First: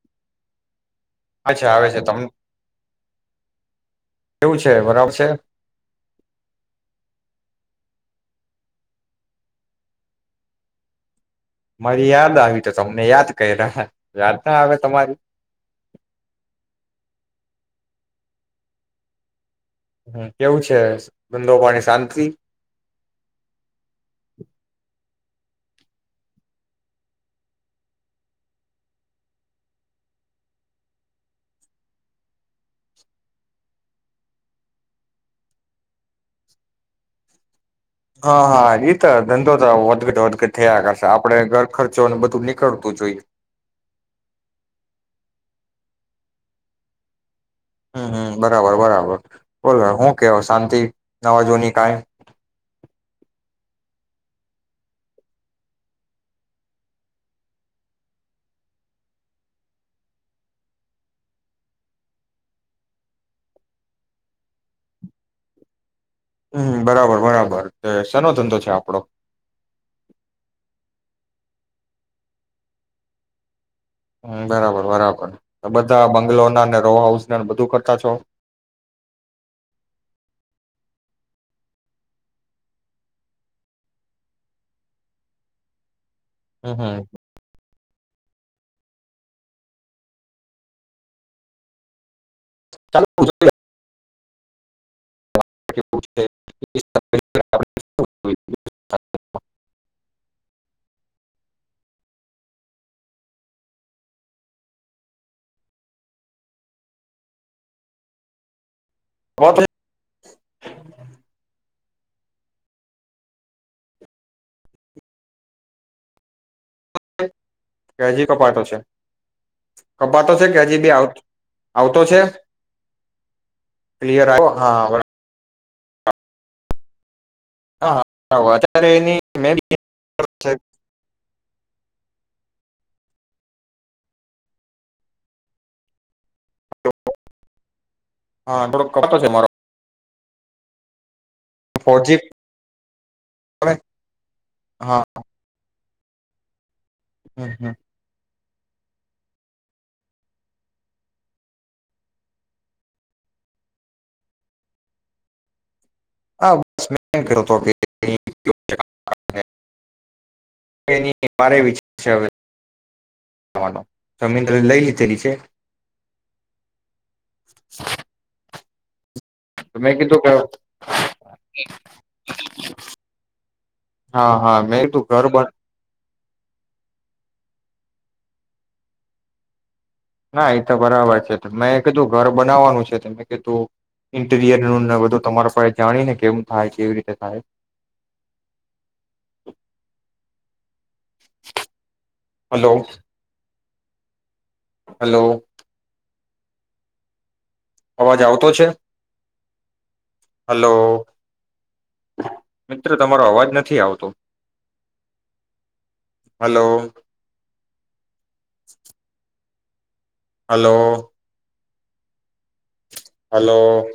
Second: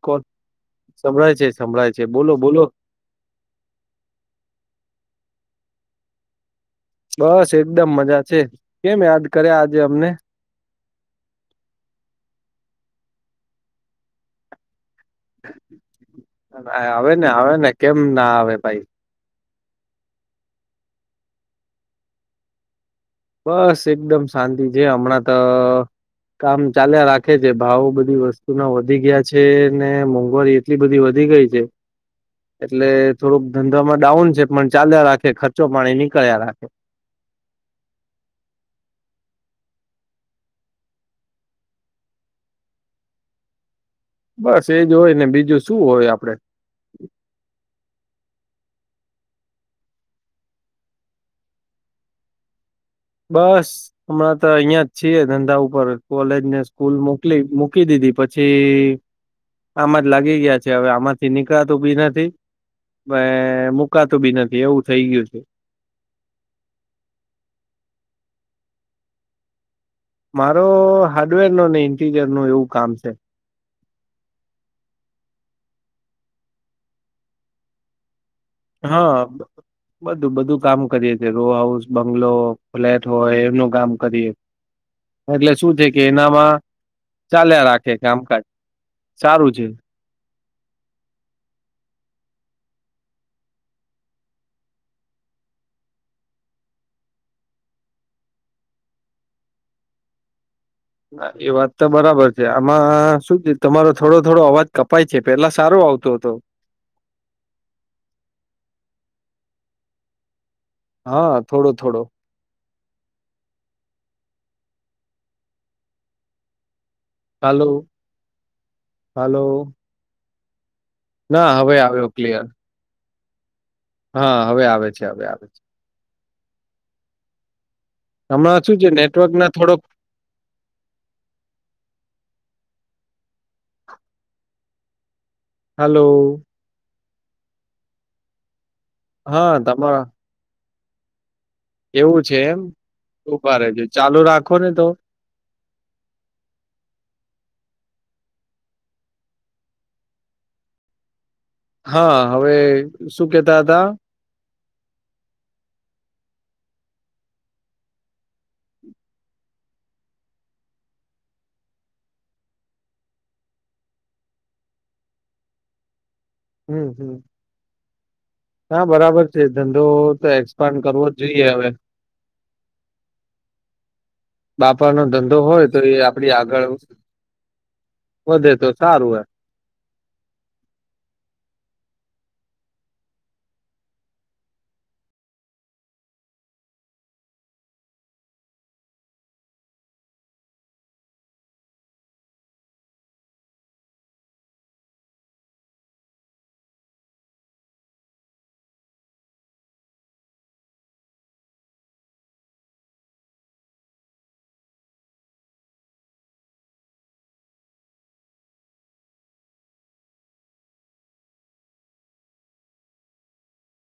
Call. સંભળાય છે અચ્છા આવે સંભળાય છે. તમ બોલો બોલો કેવું છે બરાબર છે? બસ એકદમ મજા છે કેમ યાદ કર્યા આજે અમને? તમારી યાદ આવી તો તમને યાદ કયરા યાદના આવે તમારી. આવે ને આવે ને કેમ ના આવે ભાઈ. હમ, કેવું છે ધંધો પાની શાંતિ? બસ એકદમ શાંતિ છે હમણાં તો કામ ચાલ્યા રાખે છે ભાવ બધી વસ્તુના વધી ગયા છે ને મોંઘવારી એટલી બધી વધી ગઈ છે. એટલે થોડુંક ધંધામાં ડાઉન છે પણ ચાલ્યા રાખે ખર્ચો પાણી નીકળ્યા રાખે. હા હા, તો ધંધો તો વધઘટ વધ થયા કરશે આપડે ઘર ખર્ચોને બધું નીકળતું જોઈએ. બસ એજ હોય ને બીજું શું હોય આપડે. હમ હમ, બરાબર બરાબર બોલો હું કેવ શાંતિ નવાજુની કાંઈ? બસ. હમણાં તો અહિયાં જ છીએ ધંધા ઉપર કોલેજને સ્કૂલ મોકલી મૂકી દીધી પછી આમાં જ લાગી ગયા છે હવે આમાંથી નીકળાતું બી નથી. મે મુકાતું બી નથી એવું થઈ ગયું છે. હમ બરાબર બરાબર સનો ધંધો છે આપડો મારો હાર્ડવેર નો ને ઇન્ટીરિયર નું એવું કામ છે. હમ્મ બરાબર બરાબર બધા બંગ્લોર નાને રો હાઉસ ના બધું કરતા છો હા. બધું બધું કામ કરીએ છે રો હાઉસ બંગલો ફ્લેટ હોય એમનું કામ કરીએ એટલે શું છે કે એનામાં હમ હમ ચાલ્યા રાખે કામકાજ સારું છે. ચાલુ [unintelligible] કે પૂછતે [inaudible] એ વાત તો બરાબર છે આમાં શું છે તમારો થોડો થોડો અવાજ કપાય છે પેલા સારો આવતો હતો. [unintelligible] હા થોડો થોડો હાલો કે હજી કપાતો છે હાલો કપાતો છે કે હજી બી આ ના હવે આવ્યો ક્લિયર ક્લિયર હા આવ્યો હવે આવે છે હવે આવે છે હા હમણાં શું અત્યારે છે એની નેટવર્ક મે ના થોડોક હલો. હા થોડો કપડો છે મારો તમામ ફોરજી એવું છે એમ ઉભા રેજો ચાલુ રાખો ને તો હા હમ્મ હમ્મ. હા હવે શું કેતા હતા. હા બસ મેં એમ કર્યો હતો કે આપને [unintelligible] એની મારે વિચાર છે હવે તમાર તો જમીન બમીન લઈ લીધેલી છે. હમ્મ હમ્મ. હા બરાબર છે ધંધો મેં કીધું તો કે એક્સપાન્ડ કરવો જ જોઈએ હવે હા હા મેં બાપા નો કીધું ઘર ધંધો બન હોય તો એ આપડી આગળ વધે તો સારું એમ ના એ તો બરાબર છે મેં કીધું ઘર બનાવવાનું છે ત મે કીધું તો ઇન્ટીરિયર નું ને બધું તમારા પાસે જાણીને કેમ થાય કેવી રીતે થાય હલો હલો. અવાજ આવતો છે હલો. મિત્રો તમારો અવાજ નથી આવતો હલો. હલો. હલો.